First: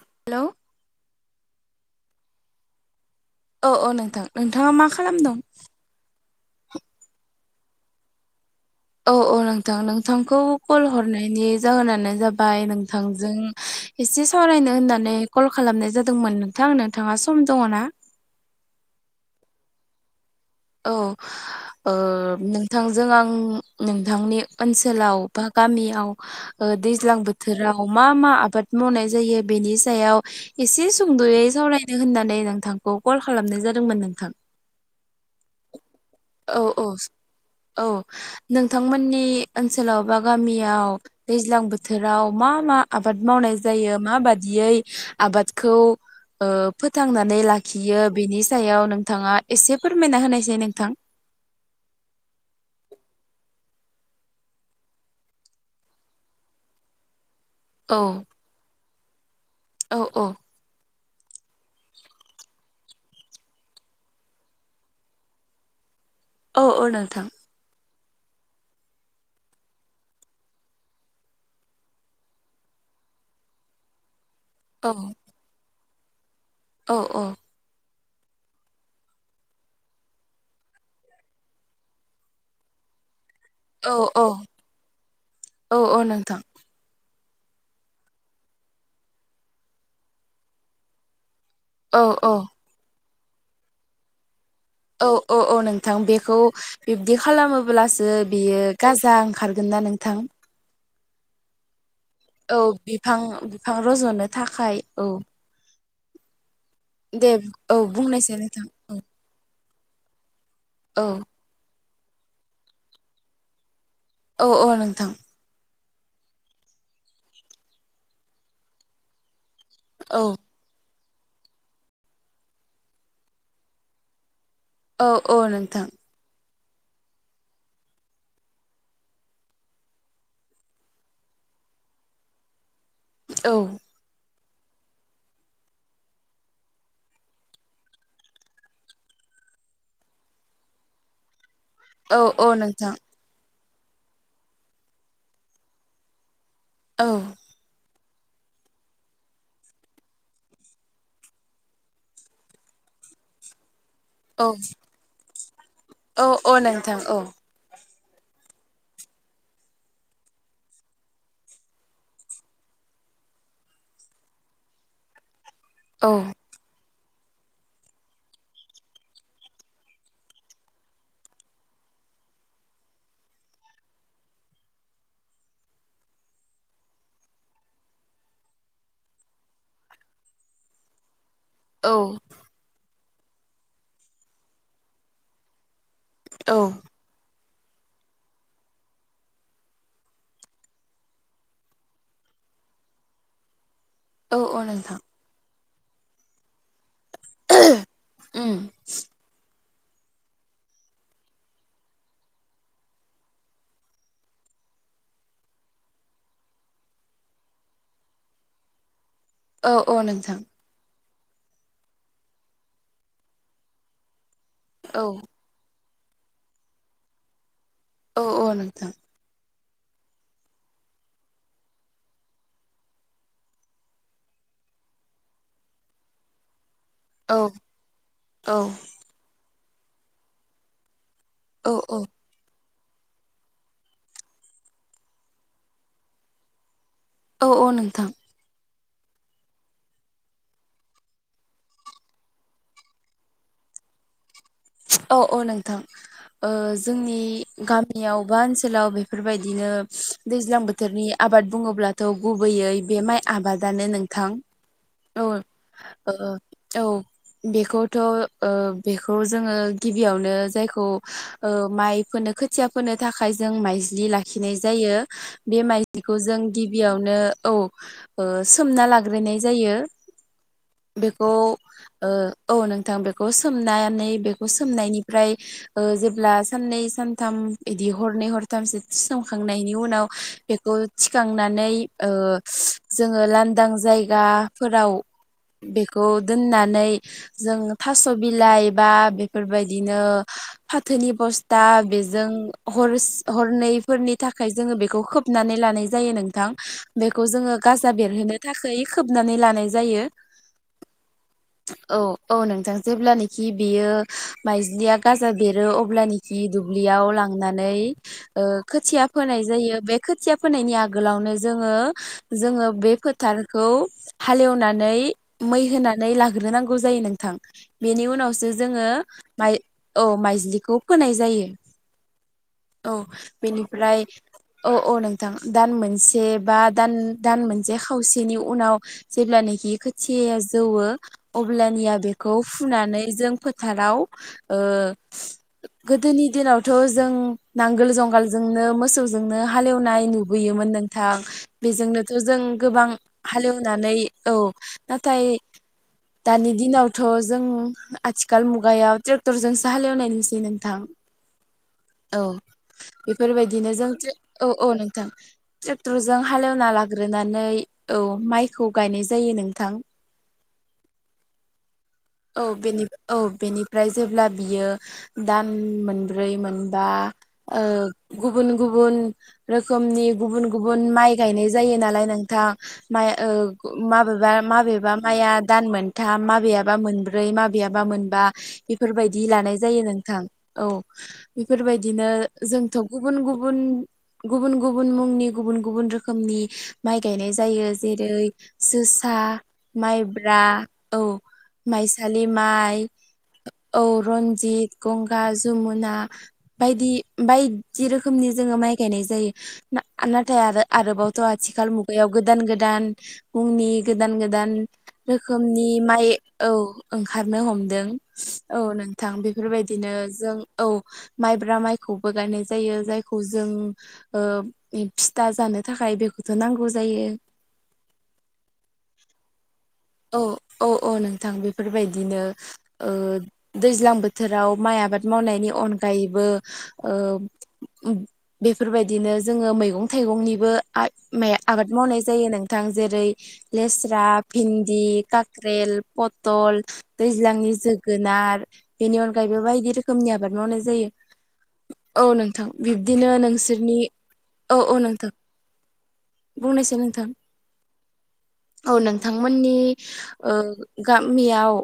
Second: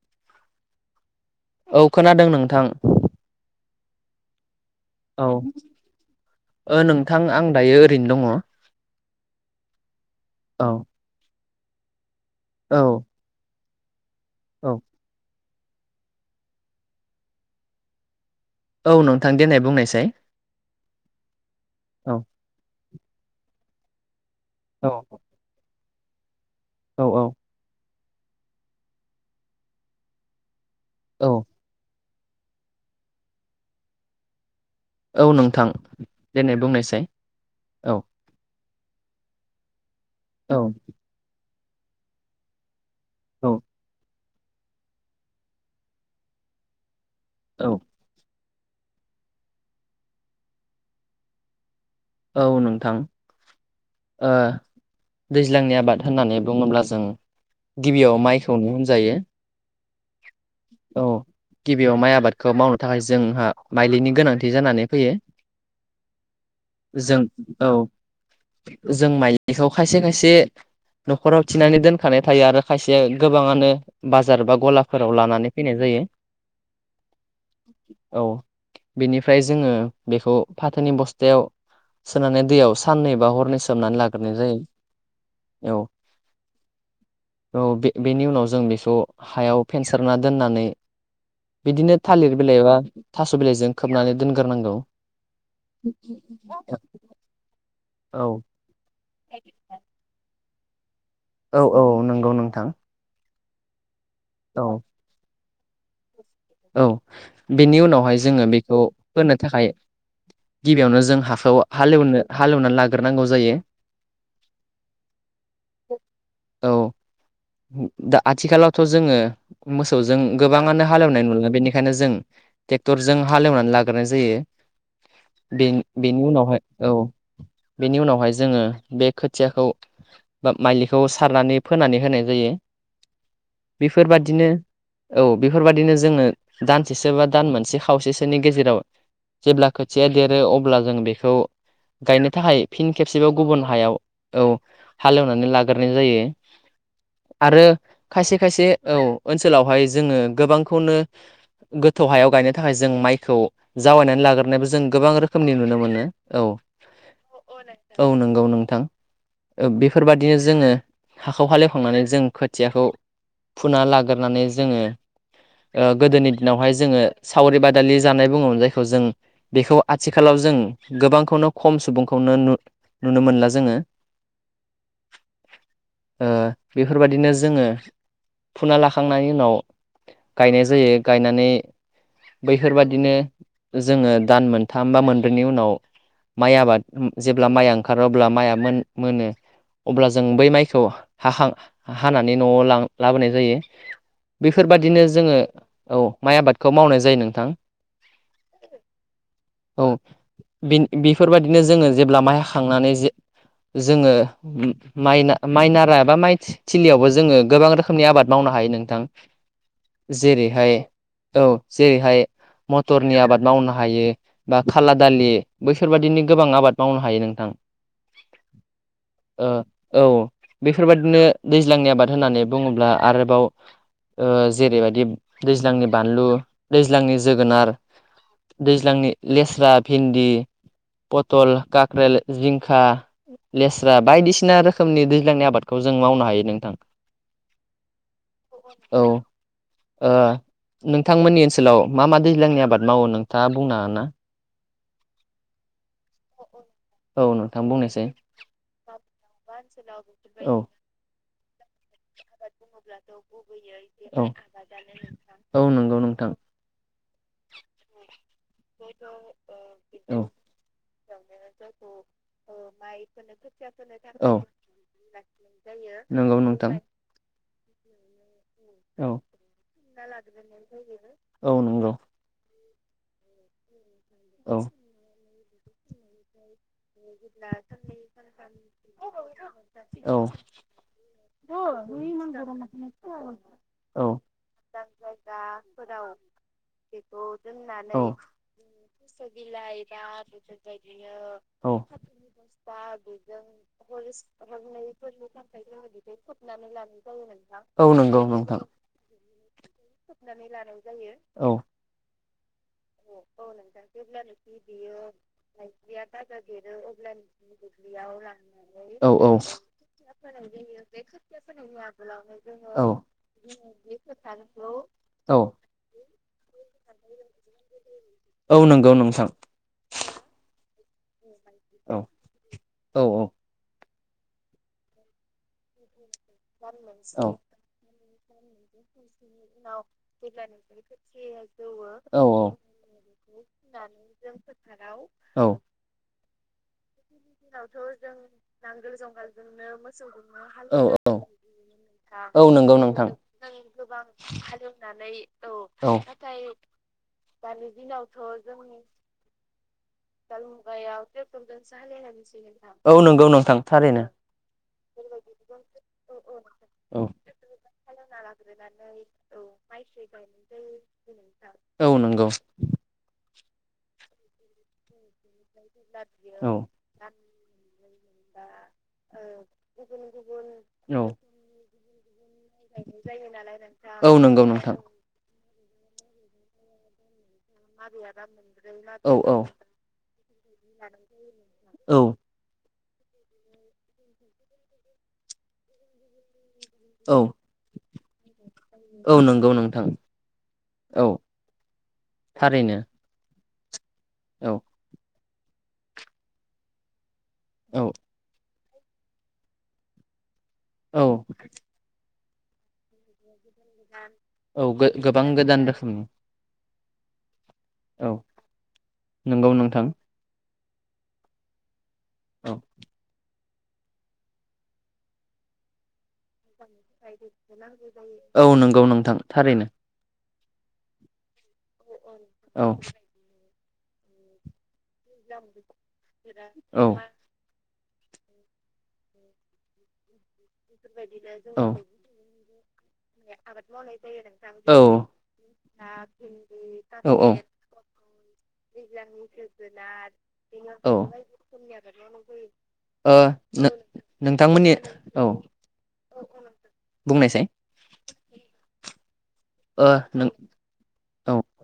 हेल'। औ खोनादों नोंथां। औ औ नोंथां नोंथाङा मा औ खालामदों? ओ नोंथां आं दायो ओरैनो दङ। औ औ नोंथां नोंथांखौ कल हरनायनि जाहोनानो जाबाय औ नोंथांजों एसे औ सावरायनो होननानै कल खालामनाय जादोंमोन नोंथां नोंथाङा सम दङ ना? औ नोंथां देनाय बुंनायसाय। औ ओ औ नोंथांजों आं नोंथांनि औ ओनसोलाव बा गामियाव औ दैज्लां औ बोथोराव मा मा आबाद मावनाय जायो बेनि सायाव एसे औ सुंद'यै सावराय नो होननानै नोंथांखौ कल खालामनाय जादोंमोन नोंथां। औ नोंथां देनाय औ औ बुंनायसाय औ नोंथांमोननि ओनसोलाव बा औ गामियाव दैज्लां बोथोराव मा मा आबाद औ मावनाय जायो माबादियै आबादखौ ओ फो फोथांनानै लाखियो बेनि सायाव नोंथाङा एसे फोरमायना होनायसै नोंथां। औ नोंथां। ओ दैज्लांनि आबाद होननानै बुङोब्ला जों औ गिबियाव माइखौनो होनजायो। औ औ औ गिबियाव माइ आबादखौ मावनो थाखाय जोंहा माइलिनि गोनांथि जानानै फैयो। [inaudible] जों नोंथां औ जों माइलिखौ खायसे खायसे न'खराव थिनानै दोनखानाय थायो आरो खायसे गोबाङानो बाज बाजार बा औ गलाफोराव लानानै फैनाय जायो। औ औ। औ बेनिफ्राय जोङो बेखौ फाथोनि बस्थायाव सोनानै दैयाव साननै बा हरनै औ सोमनानै औ लाग्रोनाय जायो। औ औ बे बेनि उनाव जों बेखौ हायाव फेनसारना दोननानै बिदिनो औ औ थालिर बिलाइबा थास' बिलाइजों खोबनानै दोनगोन औ औ औ नोंथां बेखौ बिब्दि खालामोब्लासो औ बियो गाजा ओंखारगोन ना नोंथां? औ औ। नंगौ औ नोंथां बिफां बिफां रज'नो थाखाय औ। औ दे औ बेनि उनावहाय बुंनायसै जोङो नोंथां बेखौ औ फोनो थाखाय गिबियावनो औ जों हाखौ हालेवनो हालेवनानै लाग्रोनांगौ जायो। औ औ नोंथां। औ दा आथिखालावथ' जोङो मोसौजों औ गोबाङानो हालेवनाय मोनगोन बेनिखायनो जों ट्रेक्टरजों हालेवनानै लाग्रोनाय जायो। औ औ बे नोंथां बेनि उनावहाय औ। बेनि उनावहाय जोङो बे खोथियाखौ बा माइलिखौ सारनानै फोनानै होनाय जायो। औ बेफोरबादिनो औ बेफोरबाददिनो जोङो। दानसेसो बा दान मोनसे खावसेसोनि गेजेराव जेब्ला खोथिया देरो अब्ला जों बेखौ औ गायनो औ थाखाय फिन नोंथां खेबसेबाव गुबुन हायाव औ हालेवनानै लाग्रोनाय जायो। औ आरो खायसे खायसे औ ओनसोलावहाय जोङो गोबांखौनो गोथौ हायाव गायनो थाखाय जों माइखौ जावायनानै औ लाग्रोनबो जों गोबां रोखोमनि नुनो मोनो औ औ नंगौ नोंथां बेफोरबाददिनो जोङो हाखौ हालेवखांनानै जों खोथियाखौ फुना लाग्रनानै जोङो औ गोदोनि दिनावहाय जोङो सावरि बादालि जानाय बुङो जायखौ जों बेखौ आथिखालाव जों गोबांखौनो खम सुबुंखौ नुनो नु नुनो मोनोना जोङो। [inaudible] ओ बेफोरबायादिनो जोङो फुना लाखांनायनि उनाव गायनाय जायो गायनानै औ बैफोरबादि बिदिनो जोङो दान मोनथाम बा मोनब्रैनि उनाव माइ औ आबाद जे ब्ला माइआ ओंखारो अब्ला माइआ मोनो अब्ला जों बै माइखौ हांखां हानानै न'आव लां लाबोनाय जायो। औ औ नोंथां। बेफोरबादिनो औ माइ आबादखौ मावनाय जायो नोंथां। उम [inaudible] बिन बेफोरबायदिनो जोङो जेब्ला माइ हाखांनानै जे जोङो माइना माइनारा एबा माइ थि थिलियावबो जोङो गोबां रोखोमनि आबाद मावनानैांगौ हायो नोंथां। औ औ नोंथां। जेरैहाय औ जेरैहाय मथरनि आबाद मावनो हायो बा खाला औ दालि बै बेफोरबायदिनो गोबां आबाद मावनो हायो नोंथां औ औ नोंथां ओ औ बेफोरबायदिनो दैज्लांनि आबाद होननानै बुङोब्ला आरोबाव ओ जेरैबायदि दैज्लांनि बानलु दैज्लांनि औ जोगोनार औ दैज्लांनि लेस्रा, भिन्दि, पथल औ काक्रेल जिं खा लेस्रा बायदिसिना रोखोमनि दैज्लांनि आबादखौ जों मावनो हायो नोंथां औ औ नोंथां औ ओ नोंथांमोननि ओनसोलाव मा मा दैज्लांनि आबाद मावो नोंथाङा बुंनो हागोन ना औ औ नोंथां ओ जोंनि औ नोंथां बुंनायसाय गामियाव बा ओनसोलाव बेफोरबायदिनो दैज्लां बोथोरनि आबाद बुङोब्ला थ' गुबैयै बे माइ आबादानो नोंथां औ औ ओ बेखौथ'ओ बेखौ जोङो गिबियावनो जायखौ माइ फोनो खोथिया फोनो थाखाय जों माइज्लि लाखि नाय जायो बे माइज्लिखौ जों गिबियावनो औ ओ सोमना लाग्रोननाय जायो बेखौ ओ औ नों थां बेखौ सोमनानै बेखौ सोमनायनिफ्राय ओ जेब्ला साननै सानथाम बिदि हरनै हरथामसो सोमखांनायनि उनाव बेखौ थिखांना नै ओ जोङो लांदां औ जायगाफोराव बेखौ दोननानै जों थास' बिलाइ बा बेफोरबायदिनो फाथोनि बस्था बा बेजों हर हरनैफोरनि थाखाय जोङो बेखौ खोबनानै लानाय जायो नोंथां। बेखौ जोङो औ गाजा बेरहोनो थाखाय खोबनानै लानाय जा यो औ औ नोंथां जेब्लानाखि बियो माइज्लिया गाजा बेरो अब्लानाखि दुब्लियाव लांनानै ओ खोथिया ओ फोनाय जायो बे खोथिया फोनायनि आगोलावनो जोङो जोङो औ बे फोथारखौ हालेवनानै औ मै होनानै लाग्रोनांगौ जायो नोंथां बेनि उनावसो औ जोङो नंगौ नोंथां माइ औ माइज्लिखौ फोनाय जायो औ औ बेनिफ्राय अ अ नोंथां दान मोनसे बा दान दान मोनसे खावसेनि उनाव जेब्लानाखि खोथियाया जौवो अब्लानिया औ बेखौ फुनानै जों फोथाराव ओ औ गोदोनि दिनावथ' जों नांगोल जुंगालजोंनो मोसौजों नो हालेवनाय नुबोयोमोन औ औ नोंथां बेजोंनोथ' जों औ नंगौ गोबां हालेवनानै औ नाथाय औ दानि दिनावथ' अ जों आथिखाल मुगायाव जों ट्रेक्टरजोंसो हालेवनाय नुसै नोंथां औ औ नंगौ नोंथां बेफोरबायदिनो जों थारैनो ट्रे औ औ नोंथां ट्रेक्टरजों हालेवना औ लाग्रोनानै औ माइखौ गायनाय जा औ नों औ बेनि औ बेनिफ्राय जेब्ला बियो दान मोनब्रै औ मोनबा ओ गुबुन गुबुन रोखोमनि गुबुन गुबुन माइ गायनाय जायो नालाय नोंथां माइ ओ औ माबेबा नंगौ माबेबा माइआ दान मोनथाम माबेयाबा मोन ब्रै माबेयाबा मोनबा इफोरबायदि लानाय जायो नोंथां औ इफोरबायदिनो ओ जोंथ' गुबुन गुबुन गुबुन गुबुन मुंनि गुबुन गुबुन रोखोमनि माइ औ गायनाय जायो। जेरै जोसा, नंगौ नोंथां माइब्रा औ माइसालि थारैनो माइ औ औ रन्जित, गंगा, जमुना बायदि बायदि औ रोखोमनि जोङो माइ गायनाय जायो ना ना थाय आरो औ आरोबावथ' आथिखाल मुगायाव गोदान गोदान हुमनि गोदान गोदान औ गोबां गोदान रोखोमनि माइ औ ओंखारनो हमदों औ औ नोंथां नंगौ नोंथां बेफोरबायदिनो जों औ माइब्रा माइखौबो गायनाय औ जायो जायखौ जो जों ओ फिथा जानो थाखाय बेखौथ' नांगौज [inaudible] औ नंगौ नोंथां थारैनो। अ औ औ नोंथां बेफोरबायदिनो औ ओ दैज्लां बोथोराव माइ आबाद मावनायनि अनगायैबो औ ओ [unintelligible] बेफोरबायदिनो जोङो मैगं थाइगंनिबो आइफ मे आबाद मावनाय जायो नोंथां जेरै लेस्रा फिन्द दि काक्रेल पटल दैज्लांनि जोगोनार बेनि अनगायैबो बायदि दि रोखोमनि आबाद मावनाय जायो औ नोंथां ओ बिब्दिनो नोंसोरनि औ नोंथांमोननि नोंथां औ बुंनायसै नोंथां बुंनायसाय औ नोंथां आंनि ओ औ गामियाव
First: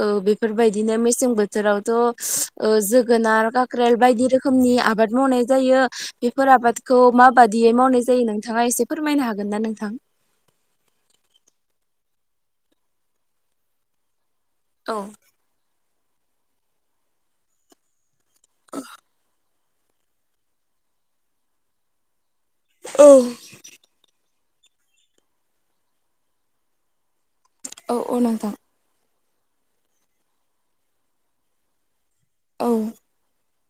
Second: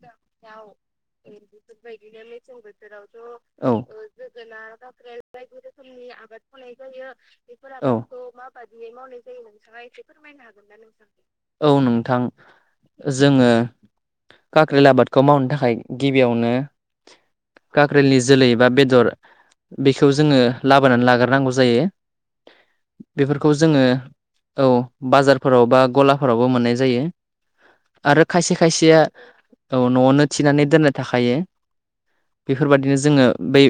ओ बेफोरबायदिनो मेसें बोथोरावथ'ओ जोगोनार औ काक्रेल बायदि रोखोमनि आबाद मावनाय जायो बेफोर आबादखौ मा बादियै मावनाय जायो नोंथाङा एसे फोरमायनो हागोन ना नोंथ एसे फोरमायनो हागोन ना नोंथां? औ नोंथां जोङो काक्रेल औ आबादखौ मावनो थाखाय गिबियावनो काक्रेलनि जोलै एबा बेदर बेखौ जोङो लाबोनानै लाग्रोनांगौ जायो। औ बेफोरखौ जोङो औ बाजारफोराव बा ग'लाफारावबो मोननाय जायो। औ औ नोंथां। सेया औ न'आवनो थिनानै दोननाय थाखायो। औ बेफोरबादिनो जोङो बै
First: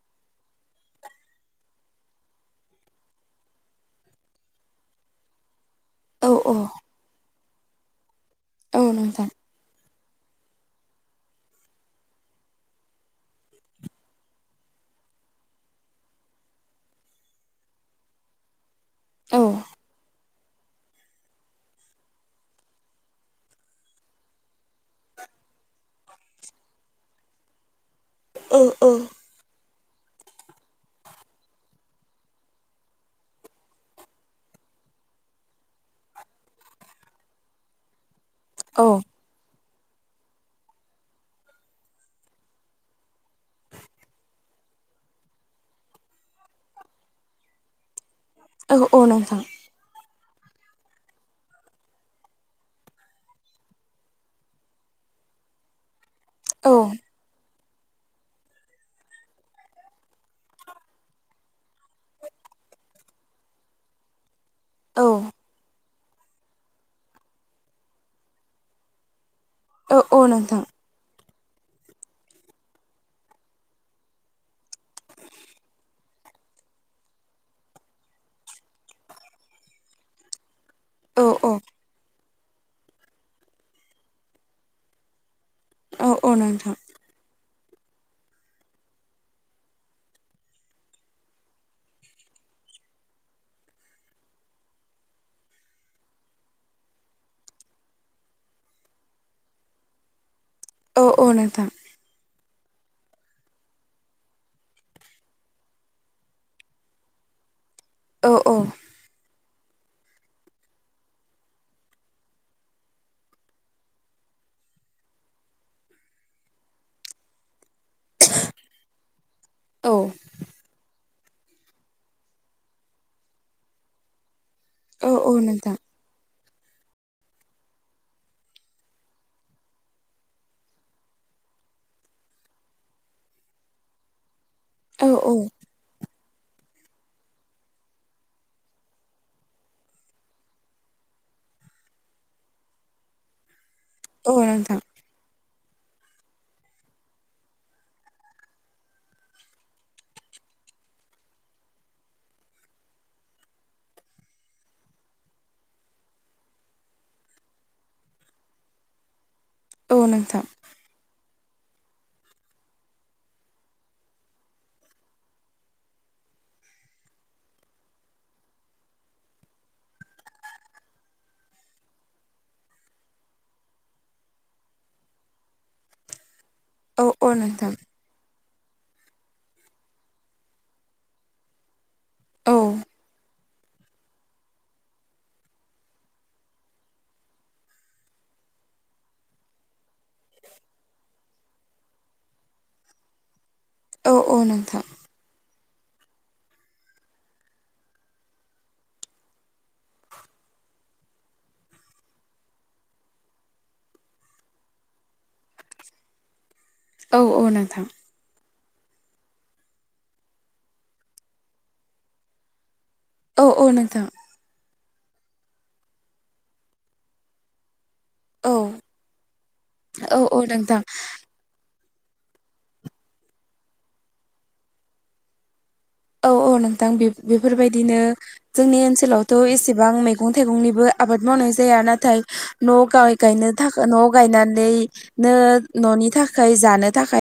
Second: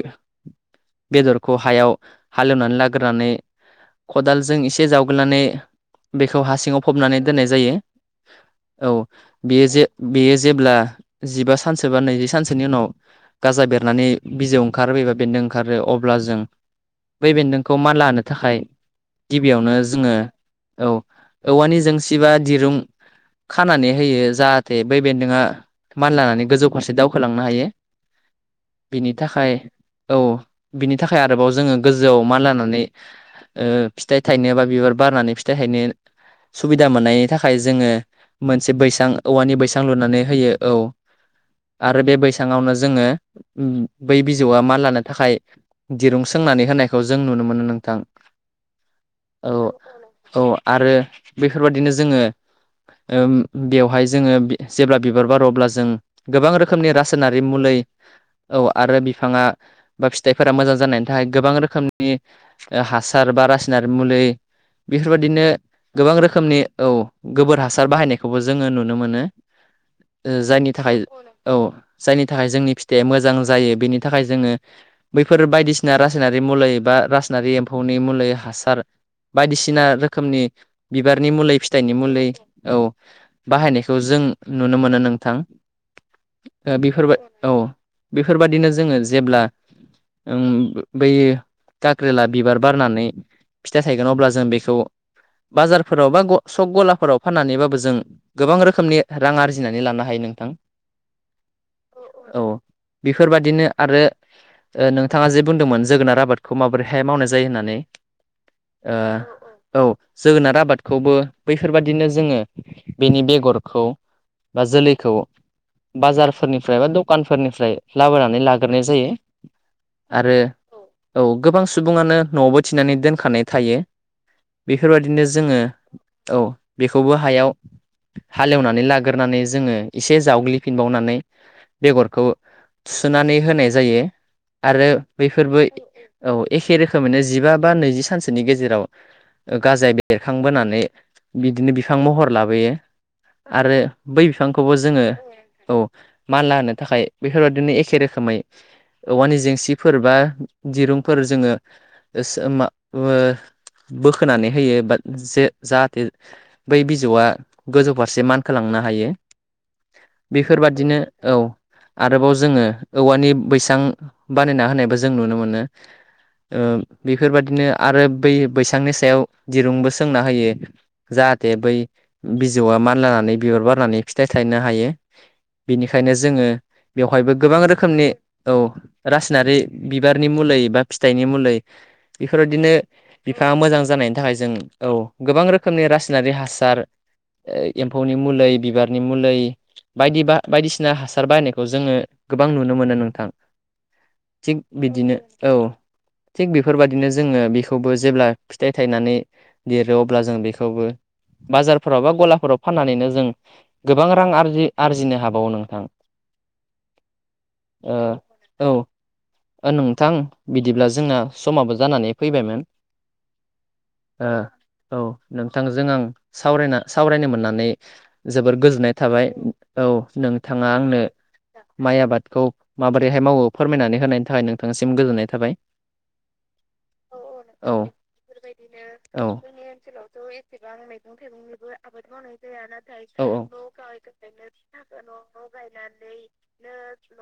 बेदरखौ हायाव हालेवनानै लाग्रोनानै खदालजों एसे जावगोलनानै औ बेखौ हा औ सिङाव फबनानै दोननाय जायो औ बेयो जे बेयो जेब्ला जिबा सानसो बा नैजि सानसोनि उनाव गाजा बेरनानै बिजौ ओंखारो एबा बेरनो ओंखारो अब्ला जों बै बेन्दोंखौ मानला होनो थाखाय औ गिबियावनो जोङो औ औवानि जोंसिबा दिरुं खानानै होयो जाह थे बै बेन्दोंआ मानलानानै गोजौ फारसे दावखोलांनो हायो। औ औ बिनि थाखाय औ [inaudible] बिनि थाखाय आरोबाव जोङो गोजौआव मानलानानै ओ फिथाइ थायनो बा बिबार बारनानै फिथाइ थायनो सुबिदा मोननायनि थाखाय जोङो मोनसे औ बैसां औवानि बैसां लुनानै होयो औ। आरो बे बैसङावनो जोङो उम बै बिजौआ माल लानो थाखाय दिरुं सों सोंनानै होनायखौ जों नुनो मोनो नोंथां। औ औ नोंथां। औ आरो बेफोरबादिनो जोङो ओ बेवहाय जोङो बि जेब्ला बिबार बार' अब्ला जों गोबां औ रोखोमनि रासायनारि मुलै [inaudible] औ आरो बिफाङा बा फिथाइफोरा मोजां जानायनि थाखाय गोबां रोखोमनि ओ हासार बा रासनारि मुलि औ बेफोरबायदिनो गोबां रोखोमनि औ गोबोर हासार बाहायनायखौबो जोङो नुनो मोनो। औ औ ओ नोंथां जायनि थाखाय औ। जायनि थाखाय जोंनि फिथाइया मोजां जायो बेनि थाखाय जोङो बैफोर बायदिसिना रासायनारि मुलै बा रासनारि एम्फौनि मुलि हासार बायदिसिना रोखोमनि औ बिबारनि औ मुलि फिथाइनि मुलि औ बाहायनायखौ जों नुनो मोनो नोंथां। औ औ नोंथां ओ बेफोरबाय औ बेफोरबादिनो जोङो जेब्ला ओम बैयो गाख्रिला बिबार बारनानै फिथाइ थायगोन अब्ला जों बेखौ बाजारफोराव बा सक गलाफोराव फाननानैबाबो जों गोबां रोखोमनि रां आरजिनानै लानो हायो नोंथां। औ अ नोंथां औ बेफोरबादिनो आरो ओ नोंथाङा जे बुंदोंमोन जोगोनार आबादखौ माबोरैहाय मावनाय जायो होननानै औ औ ओ औ जोगोनार आबादखौबो बैफोरबादिनो जोङो बेनि बेगरखौ बा जोलैखौ बाजारफोरनिफ्राय बा दखानफोरनिफ्राय लाबोनानै लाग्रोनाय जायो औ आरो औ गोबां सुबुङानो न'आवबो थिनानै दोनखानाय थायो औ बेफोरबायदिनो औ जोङो नोंथां औ बेखौबो हायाव हालेवनानै लाग्रानै जोङो एसे जावग्लिफिनबावनानै बेगरखौ सुुनानै होनाय जायो आरो औ औ बेैफोरबो औ एखे रोखोमैनो जिबा बा नैजि सानसोनि गेजेराव गाजाय बेरखांबोनानै बिदिनो बिफां महर लाबोयो आरो बै औ बिफांखौबो नोंथां जोङो औ मानला होनो थाखाय बेफोरबदिनो एखे रोखोमै औवानि जेंसिफोर बा दिरुंफोर जोङो होसो मा ओ बोखोनानै होयो बा जे जाहाथे बै बिजौआ गोजौ फारसे मानखोलांनो हायो औ नोंथां बेफोरबादिनो औ आरोबाव जोङो औवानि बैसां बानायना होनायबो जों नुनो मोनो ओ बेफोरबादिनो आरो बै बैसांनि सायाव दिरुंबो सोंना होयो जा हाथे बै बिजौआ मानलानानै बिबर बारनानै फिथाइ थायनो हायो बिनिखायनो जोङो औ औ बेवहायबो गोबां नोंथां रोखोमनि औ रासायनारि बिबारनि मुलै बा फिथाइनि मुलै औ बेफोरबायदिनो बिफाङा मोजां जानायनि थाखाय जों औ गोबां रोखोमनि रासायनारि हासार ओ एम्फौनि मुलै बिबारनि मुलै बायदि बा बायदिसिना हासार बायनायखौ जोङो गोबां नुनो मोनो नोंथां। औ औ थिग नोंथां बिदिनो औ [inaudible] थिग बेफोरबायदिनो जोङो बेखौबो जेब्ला फिथाइ थायनानै देरो अब्ला जों बेखौबो बाजार फोराव बा गलाफोराव फाननानैनो जों गोबां रां आरजि आरजिनो हाबावो नोंथां। औ औ नोंथां ओ औ ओ नोंथां बिदिब्ला जोंना समाबो जानानै फैबायमोन औ औ नोंथां ओ औ नोंथांजों आं सावरायना सावरायनो मोननानै औ जोबोर गोजोननाय थाबाय औ औ नोंथाङा नोंथां आंनो माइ आबादखौ माबोरैहाय मावो फोरमायनानै होनायनि थाखाय नोंथांनिसिम गोजोननाय थाबाय औ औ नोंथां बे बेफोरबायदिनो जोंनि औ ओनसोलावथ' नोंथां एसेबां मैगं थाइगंनिबो आबाद मावनाय जाया नाथाय न'आव गाय गायनो थाखाय न' गाय गायनानैनो न' न'नि था थाखाय जानो थाखाय